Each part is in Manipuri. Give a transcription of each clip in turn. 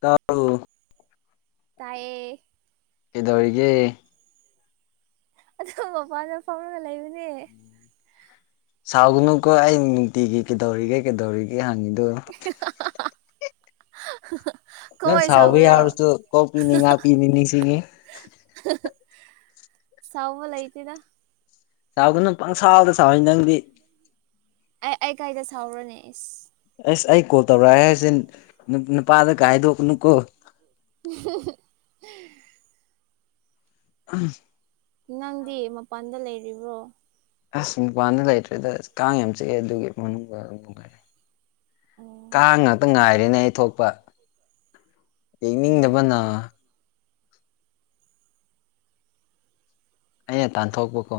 ꯇꯜ ꯇꯌꯦ ꯑꯗꯨꯒꯤ ꯑꯗꯨꯒ ꯃꯄꯥꯟꯗ ꯐꯥꯎꯔꯒ ꯂꯩꯕꯅꯦ ꯁꯥꯎꯒꯅꯨꯀꯣ ꯑꯩ ꯅꯨꯡꯇꯤꯒꯤ ꯀꯩꯗꯧꯔꯤꯒꯦ ꯀꯩꯗꯧꯔꯤꯒꯦ ꯍꯪꯉꯤꯅꯤ [inaudible] ꯅꯪ ꯁꯥꯎꯕ ꯁꯥꯎꯒꯦꯔꯣ ꯌꯥꯎꯔꯁꯨ ꯀꯣꯛ ꯄꯤꯅꯤ ꯉꯥ ꯄꯤꯅꯤ ꯅꯤꯡꯁꯤꯡꯅꯤꯤ ꯁꯥꯎꯕ ꯂꯩ ꯂꯩꯇꯗ ꯆꯥꯎꯈ ꯅꯪ ꯄꯪꯁꯥꯎꯗ ꯆꯥꯎꯅꯤ ꯅꯪꯗꯤ ꯑ ꯑꯩ ꯀꯥꯏꯗ ꯁꯥꯥꯎꯔꯣ ꯅ ꯑꯦꯁ ꯑꯩ ꯀꯣꯜ ꯇꯧꯔꯛꯑꯦ ꯍꯥꯏꯁꯦ ꯅꯨꯄꯥꯗ ꯀꯥ ꯍꯥꯏꯗꯣꯛꯅꯨꯀꯣ [inaudible] ꯎꯝ ꯅꯪꯗꯤ ꯃꯄꯥꯟꯗ ꯂꯩꯔꯤꯕ꯭ꯔꯣ ꯑꯁ ꯃꯄꯥꯟꯗ ꯂꯩꯇ꯭ꯔꯦꯗ ꯀꯥꯡ ꯌꯥꯝ ꯆꯤꯛꯑꯦ ꯑꯗꯨꯒꯤ ꯃꯅꯨꯡꯗ ꯑꯗꯨꯝ ꯅꯨꯡꯉꯥꯏꯔꯦ ꯑꯣ ꯀꯥꯡ ꯉꯥꯛꯇ ꯉꯥꯏ ꯍꯦꯅ ꯑꯩ ꯊꯣꯛꯣꯛꯄ ꯑꯣ ꯌꯦꯛꯅꯤꯡꯗꯕꯅ ꯑꯩꯅ ꯇꯥꯟꯊꯣꯛꯄꯀꯣ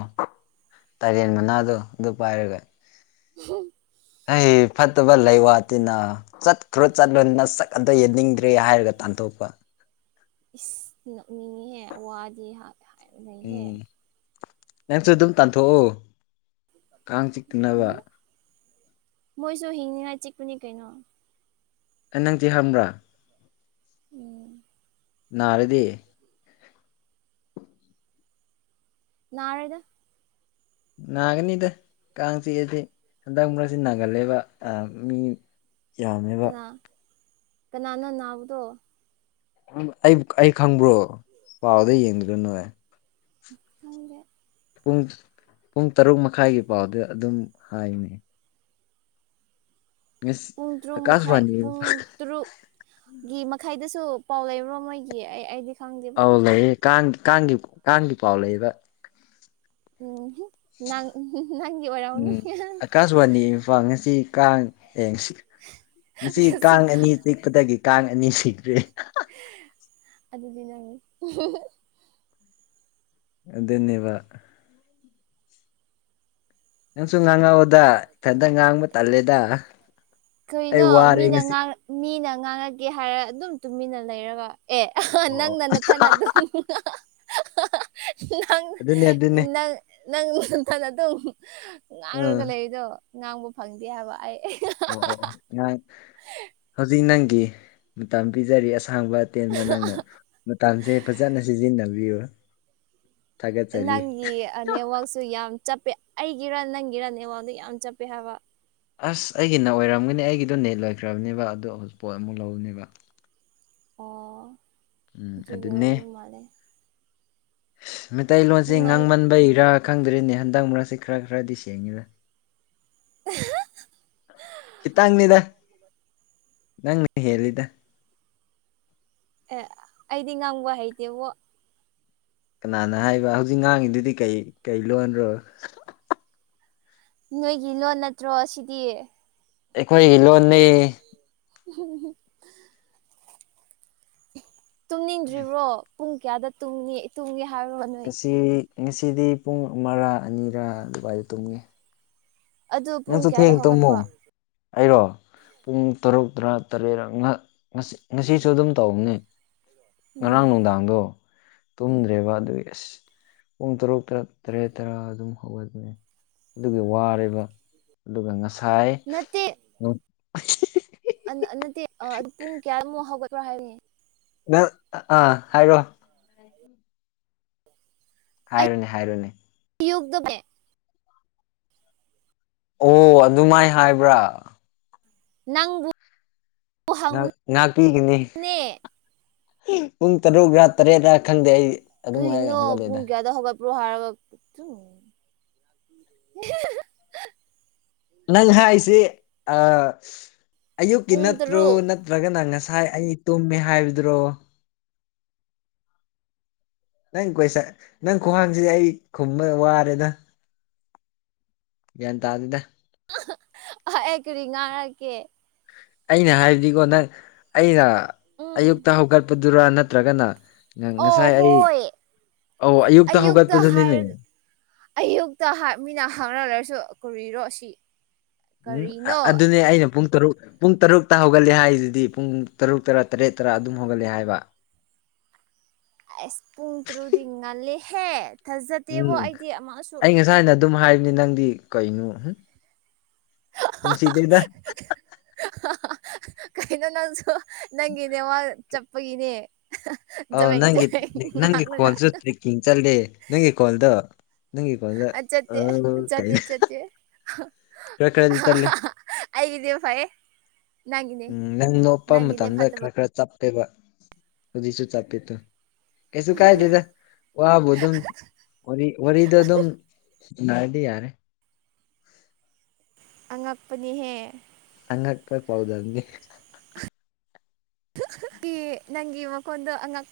ꯇꯔꯦꯟ ꯃꯅꯥꯗꯣ ꯑꯗꯨ ꯄꯥꯏꯔꯒ ꯎ ꯑꯩ ꯐꯠ ꯐꯠꯇꯕ ꯂꯩ ꯋꯥꯇꯤꯅ ꯆꯠꯈ꯭ꯔꯣ ꯆꯠꯂꯨꯅ ꯁꯛ ꯑꯗꯣ ꯌꯦꯅꯤꯡꯗ꯭ꯔꯦ ꯍꯥꯏꯔꯒ ꯇꯥꯟꯊꯣꯛꯄ ꯏꯁ ꯅꯣꯛꯅꯤꯡꯉꯤꯍꯦ ꯋꯥꯗꯤ ꯂꯩꯍꯦ ꯎꯝ ꯅꯪꯁꯨ ꯑꯗꯨꯝ ꯇꯥꯟꯊꯣꯛꯎ ꯀꯥꯡ ꯆꯤꯛꯇꯅꯕ ꯎꯝ ꯃꯣꯏꯁꯨ ꯍꯤꯡꯅꯤꯡꯉꯥꯏ ꯆꯤꯛꯄꯅꯤ ꯀꯩꯅꯣ ꯑꯩ ꯅꯪꯗꯤ ꯍꯕ꯭ꯔꯥ ꯎꯝ ꯅꯔꯗꯤ ꯅꯥꯔꯣꯢꯗ ꯅꯥꯒꯅꯤꯗ ꯀꯥꯡ ꯆꯤꯛꯑꯗꯤ ꯍꯟꯗꯛ ꯃꯔꯛꯁꯤ ꯅꯥꯒꯜꯂꯦꯕ ꯃꯤ ꯌꯥꯝꯃꯦꯕ ꯀꯅ ꯅꯥꯕꯗ ꯑꯩ ꯑꯩ ꯈꯪꯕ꯭ꯔꯣ ꯄꯥꯎꯗ ꯌꯦꯡꯗꯔꯅꯨ ꯥꯡꯦ ꯄꯨꯡ ꯄꯨꯡ ꯇꯔꯨꯛ ꯃꯈꯥꯏꯒꯤ ꯄꯥꯎꯗ ꯑꯗꯨꯝ ꯍꯥꯏꯅꯤ ꯉꯁꯤ ꯄꯨꯡ ꯇꯔꯨꯛ ꯃꯈꯥꯏ ꯑꯀꯥꯁꯕꯥꯅꯤ ꯄꯨꯡ ꯇꯔꯨꯛꯀꯤ ꯃꯈꯥꯏꯗ ꯁꯨ ꯄꯥꯎ ꯂꯩꯕ꯭ꯔꯣ ꯃꯣꯏꯒꯤ ꯑꯩ ꯑꯩꯗꯤ ꯈꯪꯗꯦꯕꯣ ꯑꯧ ꯂꯩ ꯀꯥꯡ ꯀꯥꯡꯒꯤ ꯀꯥꯡꯒꯤ ꯄꯥꯎ ꯂꯩꯕ ꯎ ꯅꯪꯒꯤꯦ ꯋꯥꯔꯥꯎꯅꯤ ꯎꯝ ꯑꯀꯥꯁꯕꯥꯅꯤ ꯏꯝꯐꯥꯜ ꯉꯁꯤ ꯀꯥꯡ ꯌꯦꯡ ꯁꯤ ꯉꯁꯤ ꯀꯥꯡ ꯑꯅꯤ ꯆꯤꯛꯄꯗꯒꯤ ꯀꯥꯡ ꯑꯅꯤ ꯁꯤꯗ꯭ꯔꯦ ꯑꯗꯨ ꯑꯗꯨꯗꯤ ꯅ ꯅꯤꯕ ꯅꯪꯁꯨ ꯉꯥꯡꯉꯛꯎꯗ ꯏꯊꯟꯇ ꯉꯥꯡꯕ ꯇꯜꯂꯦꯗ ꯑꯩ ꯀꯩꯅꯣ ꯋꯥꯔꯦ ꯃꯤꯅ ꯉꯁꯤ ꯃꯤꯅ ꯉꯥꯡꯉꯒꯦ ꯍꯥꯏꯔ ꯑꯗꯨꯝ ꯇꯨꯃꯤꯟꯅ ꯂꯩꯔꯒ ꯑꯦ ꯑꯣ ꯑꯣ ꯅꯪ ꯅꯟꯅ ꯊꯅ ꯑꯗꯨ ꯅꯪ ꯑꯗꯨꯅꯦ ꯑꯗꯨꯅꯦ ꯅꯪ ꯅꯪꯅ ꯑꯗꯨꯝ ꯑꯥ ꯉꯥꯡꯔꯨꯔꯒ ꯂꯩꯔꯤꯗꯣ ꯉꯥꯡꯕ ꯐꯪꯗꯦ ꯍꯥꯏꯕ ꯑꯩ ꯑꯣ ꯑꯣ ꯅꯍꯥꯡ ꯍꯧꯖꯤꯛ ꯅꯪꯒꯤ ꯃꯇꯝ ꯄꯤꯖꯔꯤ ꯑꯁ ꯁꯥꯡꯕ ꯑꯇꯦꯟꯕ ꯅꯪꯅ ꯃꯇꯁꯦ ꯐꯖꯅ ꯁꯤꯖꯤꯟꯅꯕꯤꯌꯨ ꯊꯥꯒꯠꯆꯔꯤ ꯅꯪꯒꯤ ꯅꯦꯠꯋꯔꯛꯁꯨ ꯌꯥꯝ ꯆꯠꯄꯦ ꯑꯩꯒꯤ ꯔꯟ ꯅꯪꯒꯤ ꯔꯟ ꯑꯦꯉꯣꯟꯗ ꯌꯥꯝ ꯆꯠꯄꯦ ꯍꯥꯏꯕ ꯑꯁ ꯑꯩꯒꯤ ꯅ ꯑꯣꯏꯔꯝꯒꯅꯤ ꯑꯩꯒꯤꯗꯣ ꯅꯦꯠ ꯂꯣꯏꯈ꯭ꯔꯕꯅꯦꯕ ꯑꯗꯨ ꯍꯧꯖꯤꯛ ꯄꯣꯠ ꯑꯃꯨꯛ ꯂꯧꯅꯦꯕ ꯑꯣ ꯆꯦ ꯑꯣꯏꯔ ꯃꯥꯂꯦ ꯃꯩꯇꯩꯂꯣꯟꯁꯤ ꯉꯥꯡꯃꯟꯕ ꯏꯔꯥꯛ ꯈꯪꯗ꯭ꯔꯤꯅꯦ ꯍꯟꯗꯛ ꯃꯔꯛꯁꯤꯦ ꯈꯔ ꯈꯔꯗꯤ ꯁꯦꯡꯉꯤꯗ ꯀꯇꯪꯅꯤꯗ ꯅꯪ ꯍꯗ ꯑꯦ ꯑꯩꯗꯤ ꯉꯥꯡꯕ ꯍꯩꯇꯦꯕ ꯀꯅꯥꯅ ꯍꯥꯏꯕ ꯍꯧꯖꯤꯛ ꯉꯥꯡꯉꯤꯗꯨꯗꯤ ꯀꯩ ꯀꯩ ꯂꯣꯟꯔꯣꯏ ꯅꯣꯏꯒꯤ ꯂꯣꯟ ꯅꯠꯇ꯭ꯔꯣ ꯁꯤꯗꯤ ꯑꯩꯈꯣꯏ ꯍꯤꯂꯣꯅꯤ ꯎ ꯇꯨꯝꯅꯤꯡꯗ꯭ꯔꯤꯕ꯭ꯔꯣ ꯄꯨꯡ ꯀꯌꯥꯗ ꯇꯨꯡꯅꯤ ꯇꯨꯝꯒꯦ ꯍꯥꯏꯔꯨꯔꯣ ꯅꯣꯏ ꯉꯁꯤ ꯉꯁꯤꯗꯤ ꯄꯨꯡ ꯑꯃꯔꯥ ꯑꯅꯤꯔꯥ ꯗꯨꯕꯥꯏꯗ ꯇꯨꯝꯉꯦ ꯑꯗꯨ ꯄꯨꯡ ꯅꯪꯁꯨ ꯀꯌꯥꯗ ꯊꯦꯡ ꯇꯧꯃꯨ ꯍꯧꯒꯠꯄ ꯑꯩꯔꯣ ꯄꯨꯡ ꯇꯔꯨꯛ ꯇꯔꯥ ꯇꯔꯦꯠ ꯉꯁꯤꯁꯨ ꯑꯗꯨꯝ ꯇꯧꯕꯅꯦ ꯉꯔꯥꯡ ꯎꯝ ꯅꯨꯡꯗꯥꯡꯗꯣ ꯇꯨꯝꯗ꯭ꯔꯦꯕ ꯑꯗꯨꯒꯤ ꯑꯁ ꯄꯨꯡ ꯇꯔꯨꯛ ꯇꯔꯦꯠ ꯇꯔꯥ ꯑꯗꯨꯝ ꯍꯧꯒꯕꯅꯤ ꯑꯗꯨꯒꯒꯤ ꯋꯥꯔꯤꯕ ꯑꯗꯨꯒꯨꯒ ꯉ ꯁꯥꯏ ꯅꯠꯇꯦ ꯅꯠꯇꯦ ꯄꯨꯡ ꯀꯌꯥꯃꯨꯛ ꯍꯧꯒꯠꯄ꯭ꯔꯣ ꯍꯥꯏꯅꯤ ꯑꯥ ꯍꯥꯏꯔꯣ ꯍꯥꯏꯔꯨꯅꯦ ꯍꯥꯏꯔꯨꯅꯦ ꯌꯒꯗ ꯃ ꯑꯣ ꯑꯗꯨꯃꯥꯏ ꯍꯥꯏꯕ꯭ꯔꯥ ꯅꯪꯉꯨ ꯅꯥꯄꯤꯤꯒꯅꯦ ꯄꯨꯡ ꯇꯔꯨꯛ꯭ꯔ ꯇꯔꯦꯠꯔ ꯈꯪꯗꯦ ꯑꯩ ꯑꯗꯨꯝꯥꯏꯅ ꯍꯧꯒꯠꯂꯦꯗ ꯄ ꯍꯥꯔꯠꯇ ꯅꯪ ꯍꯥꯏꯁꯤꯦ ꯑꯌꯨꯛꯀꯤ ꯄꯨꯡ ꯅꯠꯇ꯭ꯔꯣ ꯇꯔꯨꯛ ꯅꯠꯇ꯭ꯔꯒꯅꯪ ꯉꯁꯥꯏ ꯉꯥꯏ ꯑꯩ ꯇꯨꯝꯃꯦ ꯍꯥꯏꯕꯗꯨ꯭ꯔꯣ ꯅꯪ ꯀꯣꯏꯁ ꯅꯪ ꯈ꯭ꯍꯡꯁꯤꯗꯤ ꯑꯩ ꯈꯨꯝꯕ ꯋꯥꯔꯦꯗ ꯌꯦꯟ ꯇꯑꯗ ꯑꯦꯈꯔꯤꯉꯥꯔꯀꯦ ꯑꯩꯅ ꯍꯥꯏꯕꯗꯤꯀꯣ ꯅꯪ ꯑꯩꯅ ꯎꯝ ꯑꯌꯨꯛꯇ ꯍꯧꯒꯠꯄꯗꯨꯔꯥ ꯅꯠꯇ꯭ꯔꯒꯅ ꯑꯣ ꯉꯁꯥꯏ ꯑꯩ ꯍꯣꯏ ꯑꯧ ꯑꯌꯨꯛꯇ ꯍꯥꯏ ꯍꯧꯒꯠꯄꯗꯨꯅꯤꯅꯦ ꯑꯌꯨꯛꯇ ꯃꯤꯅ ꯍꯥꯡꯅꯂꯔꯁꯨ ꯀꯨꯔꯤꯔꯣ ꯈꯁꯤ ꯎꯝ ꯑꯗꯨꯅꯦ ꯑꯩꯅ ꯄꯨꯡ ꯇꯔꯨꯛ ꯄꯨꯡ ꯇꯔꯨꯛꯇ ꯍꯧꯒꯠꯂꯦ ꯍꯥꯏꯗꯨꯗꯤ ꯄꯨꯡ ꯇꯔꯨꯛ ꯇꯔꯥ ꯇꯔꯦꯠ ꯇꯔꯥ ꯑꯗꯨꯝ ꯍꯧꯒꯠꯂꯦ ꯍꯥꯏꯕ [unintelligible] ꯑꯁ ꯄꯨꯡ ꯇꯔꯨꯗꯤ ꯉꯜꯂꯦꯍꯦ ꯊꯥꯖꯗꯦꯕꯣ ꯎꯝ ꯑꯩꯗꯤ ꯑꯃꯁꯨ ꯑꯩ ꯉꯁꯥꯏꯅ ꯑꯗꯨꯝ ꯍꯥꯏꯕꯅꯤ ꯅꯪꯗꯤ ꯀꯩꯅꯣ ꯅꯨꯡꯁꯤꯗꯩꯗ ꯀꯩꯅꯩꯅ ꯅꯪꯁꯨ ꯅꯪꯒꯤꯅꯦ ꯋꯥ ꯆꯄꯒꯤꯅꯦ ꯑꯥꯎ ꯅꯪꯒꯤ ꯅꯪꯒꯤ ꯈꯣꯜꯁꯨ ꯇ꯭ꯔꯦꯛꯀꯤꯡ ꯆꯠꯂꯦ ꯅꯪꯒꯤ ꯈꯣꯜꯗꯣ ꯅꯪ ꯀꯗ ꯑ ꯆꯠꯇꯦ ꯆꯠꯇꯦ ꯀꯩꯅꯩꯅ ꯆꯠꯇꯦ ꯀ ꯀ ꯆ ꯂꯩꯦ ꯑꯩꯒꯤꯗꯤ ꯐꯩꯌꯦ ꯅꯪꯒꯤꯅꯦ ꯎꯝ ꯅꯪ ꯅꯣꯞꯄ ꯅꯪꯒꯤꯅꯦ ꯃꯇꯝꯗ ꯐꯠꯇꯕ ꯈꯔ ꯈꯔ ꯆꯞ ꯍꯧꯖꯤꯁꯨꯨ ꯆꯞꯦ ꯇ ꯀꯩꯁꯨ ꯀꯥꯏꯗꯗ ꯋꯥꯕꯨ ꯑꯗꯨꯝ ꯋꯥꯔꯤꯔꯤꯗ ꯑꯗꯨꯝ ꯥꯏꯗꯤ ꯌꯥꯔꯦ ꯑꯉꯛꯄꯅꯤꯍꯦ ꯆꯉ ꯈ ꯄꯥꯎꯗꯅꯤ ꯀ ꯅꯪꯒꯤ ꯃꯈꯈꯣꯟꯗ ꯑꯉꯛ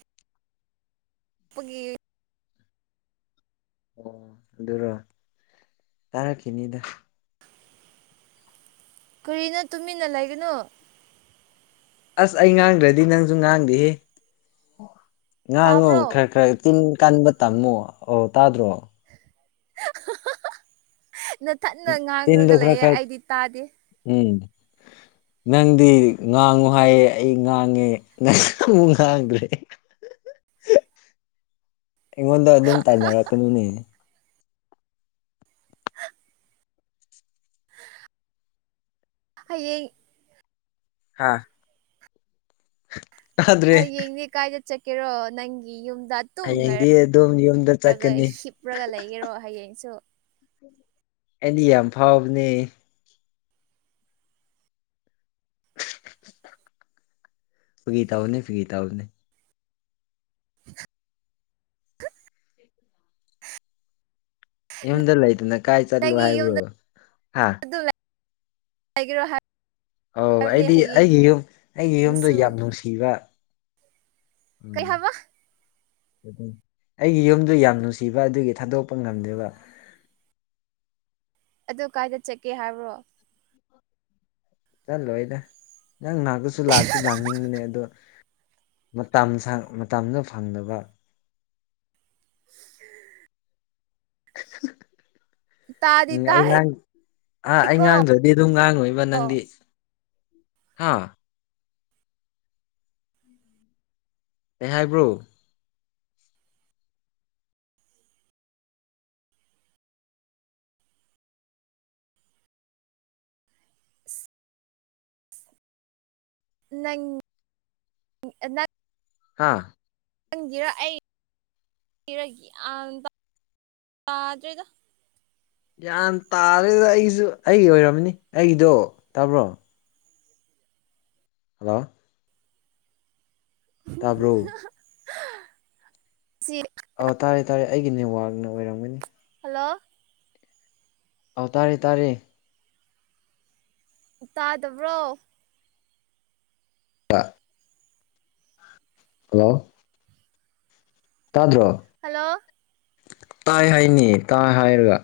ꯄꯒꯒꯤ ꯑꯣ ꯑꯗꯨꯔꯣ ꯇꯥꯔꯛꯈꯤꯅꯤꯗ ꯀꯨꯔꯤꯅ ꯇꯨꯃꯤꯟꯅ ꯂꯩꯒꯅꯣ ꯑꯁ ꯑꯩ ꯉꯥꯡꯗ꯭ꯔꯗꯤ ꯅꯪꯁꯨ ꯉꯥꯡꯗꯦꯍꯦ ꯉꯍꯥꯡ ꯉꯨ ꯇꯥꯕ꯭ꯔꯣ ꯈꯔ ꯈꯔ ꯇꯤꯟ ꯀꯟꯕ ꯇꯝꯃꯣ ꯑꯣ ꯇꯥꯗ꯭ꯔꯣ ꯅꯊꯠꯅ ꯆꯤꯟꯗꯣ ꯉꯥꯡꯈꯒ ꯈꯔ ꯂꯩꯌꯦꯦ ꯈꯔ ꯑꯩꯗꯤ ꯇꯥꯗꯦ [unintelligible] ꯅꯪꯗꯤ ꯉꯥꯡꯉꯨ ꯍꯥꯏꯌꯦ ꯑꯩ ꯉꯥꯡꯉꯦ ꯅꯪ ꯑꯃꯨꯛ ꯉꯥꯡꯗ꯭ꯔꯦ ꯑꯩꯉꯣꯟꯗ ꯑꯗꯨꯝ ꯇꯥꯏꯅꯔꯛꯀꯅꯨꯅꯦ ꯑꯦ ꯍꯥꯥ [unintelligible] ꯍꯌꯦꯡꯅꯦ ꯀꯥꯏꯗ ꯆꯠꯀꯦꯔꯣ ꯅꯪꯒꯤ ꯌꯨꯝ ꯗ ꯍꯌꯦꯡꯗꯤ ꯑꯗꯨꯝ ꯌꯨꯝꯗ ꯇꯨꯝꯅꯔꯔꯒ ꯆꯠꯀꯅꯤ ꯍꯤꯞꯂꯒ ꯂꯩꯒꯦꯔꯣ ꯍꯌꯦꯡꯁꯨ ꯑꯩꯗꯤ ꯌꯥꯝ ꯐꯥꯎꯕꯅꯦ ꯐꯒꯤꯇꯥ ꯑꯣ ꯐꯒꯤꯇꯥ ꯑꯣ ꯌꯨꯝꯗ ꯂꯩꯇꯅ ꯀꯥꯏ ꯆꯠꯂꯣ ꯍꯥꯏꯕ꯭ꯔꯣ ꯍꯥ ꯍꯥꯏꯒ꯭ꯔꯣ ꯍꯥꯏ ꯑ ꯑꯩꯗꯤ ꯑꯩꯒꯤ ꯌꯨꯝ ꯑꯩꯒꯤ ꯌꯨꯝꯗꯣ ꯍꯌꯦꯡꯁꯨ ꯌꯥꯝ ꯅꯨꯡꯁꯤꯕ ꯎꯝ ꯀꯩꯍꯕ ꯑꯩꯒꯤ ꯌꯨꯝꯗ ꯌꯥꯝ ꯅꯨꯡꯁꯤꯕ ꯑꯗꯨꯒꯤ ꯊꯥꯗꯣꯛꯄ ꯉꯝꯗꯕ [inaudible] ꯑꯗꯨ ꯀꯥꯏꯗ ꯆꯠꯀꯦ ꯍꯥꯏꯕ꯭ꯔꯣ ꯆꯠꯂꯣꯏꯗ ꯅꯪ ꯅꯅꯥꯒꯁꯨ ꯂꯥꯛꯇꯤ ꯂꯥꯡꯅꯤꯡꯕꯅꯦ ꯑꯗꯣ ꯃꯇꯝꯗ ꯐꯪꯗꯕ [inaudible] [inaudible] ꯇꯥꯗꯤ ꯎꯝ ꯑꯩ ꯇꯥꯏ ꯉꯥꯡ ꯑꯥ ꯑꯩ ꯀꯣ ꯉꯥꯡꯗ꯭ꯔꯗꯤ ꯑꯗꯨꯝ ꯉꯥꯡꯉꯣꯏꯕ ꯅꯪꯗꯤ ꯍꯥꯥ ꯑꯦꯍꯥꯏꯕ꯭ꯔꯣ ꯅꯪꯪ ꯍꯥꯥ ꯈꯪꯒꯤꯔ ꯑꯩ [unintelligible] ꯌꯥꯝ ꯇꯥꯔꯦꯗ ꯑꯩꯁꯨ ꯑꯩꯒꯤ ꯑꯣꯏꯔꯝꯅꯤ ꯑꯩꯒꯤꯗꯣ ꯇꯥꯕ꯭ꯔꯣ ꯍꯜꯂꯣ ꯇꯥꯕ꯭ꯔꯣ ꯁꯤꯅꯤ ꯑ ꯇꯥꯔꯦ ꯇꯥꯔꯦ ꯑꯩꯒꯤ ꯅꯦꯠꯋꯥꯛꯅ ꯑꯣꯏꯔꯝꯒꯅꯤ ꯍꯜꯂꯣ ꯑꯥꯎ ꯇꯔꯦ ꯇꯥꯔꯦ ꯇꯥꯗꯕ꯭ꯔꯣ ꯇꯥ ꯍꯂꯣ ꯇꯥꯗ꯭ꯔꯣ ꯍꯜꯂꯣ ꯇꯥꯏ ꯍꯥꯏꯅꯤꯌꯦ ꯇꯥꯏ ꯍꯥꯏꯔꯒ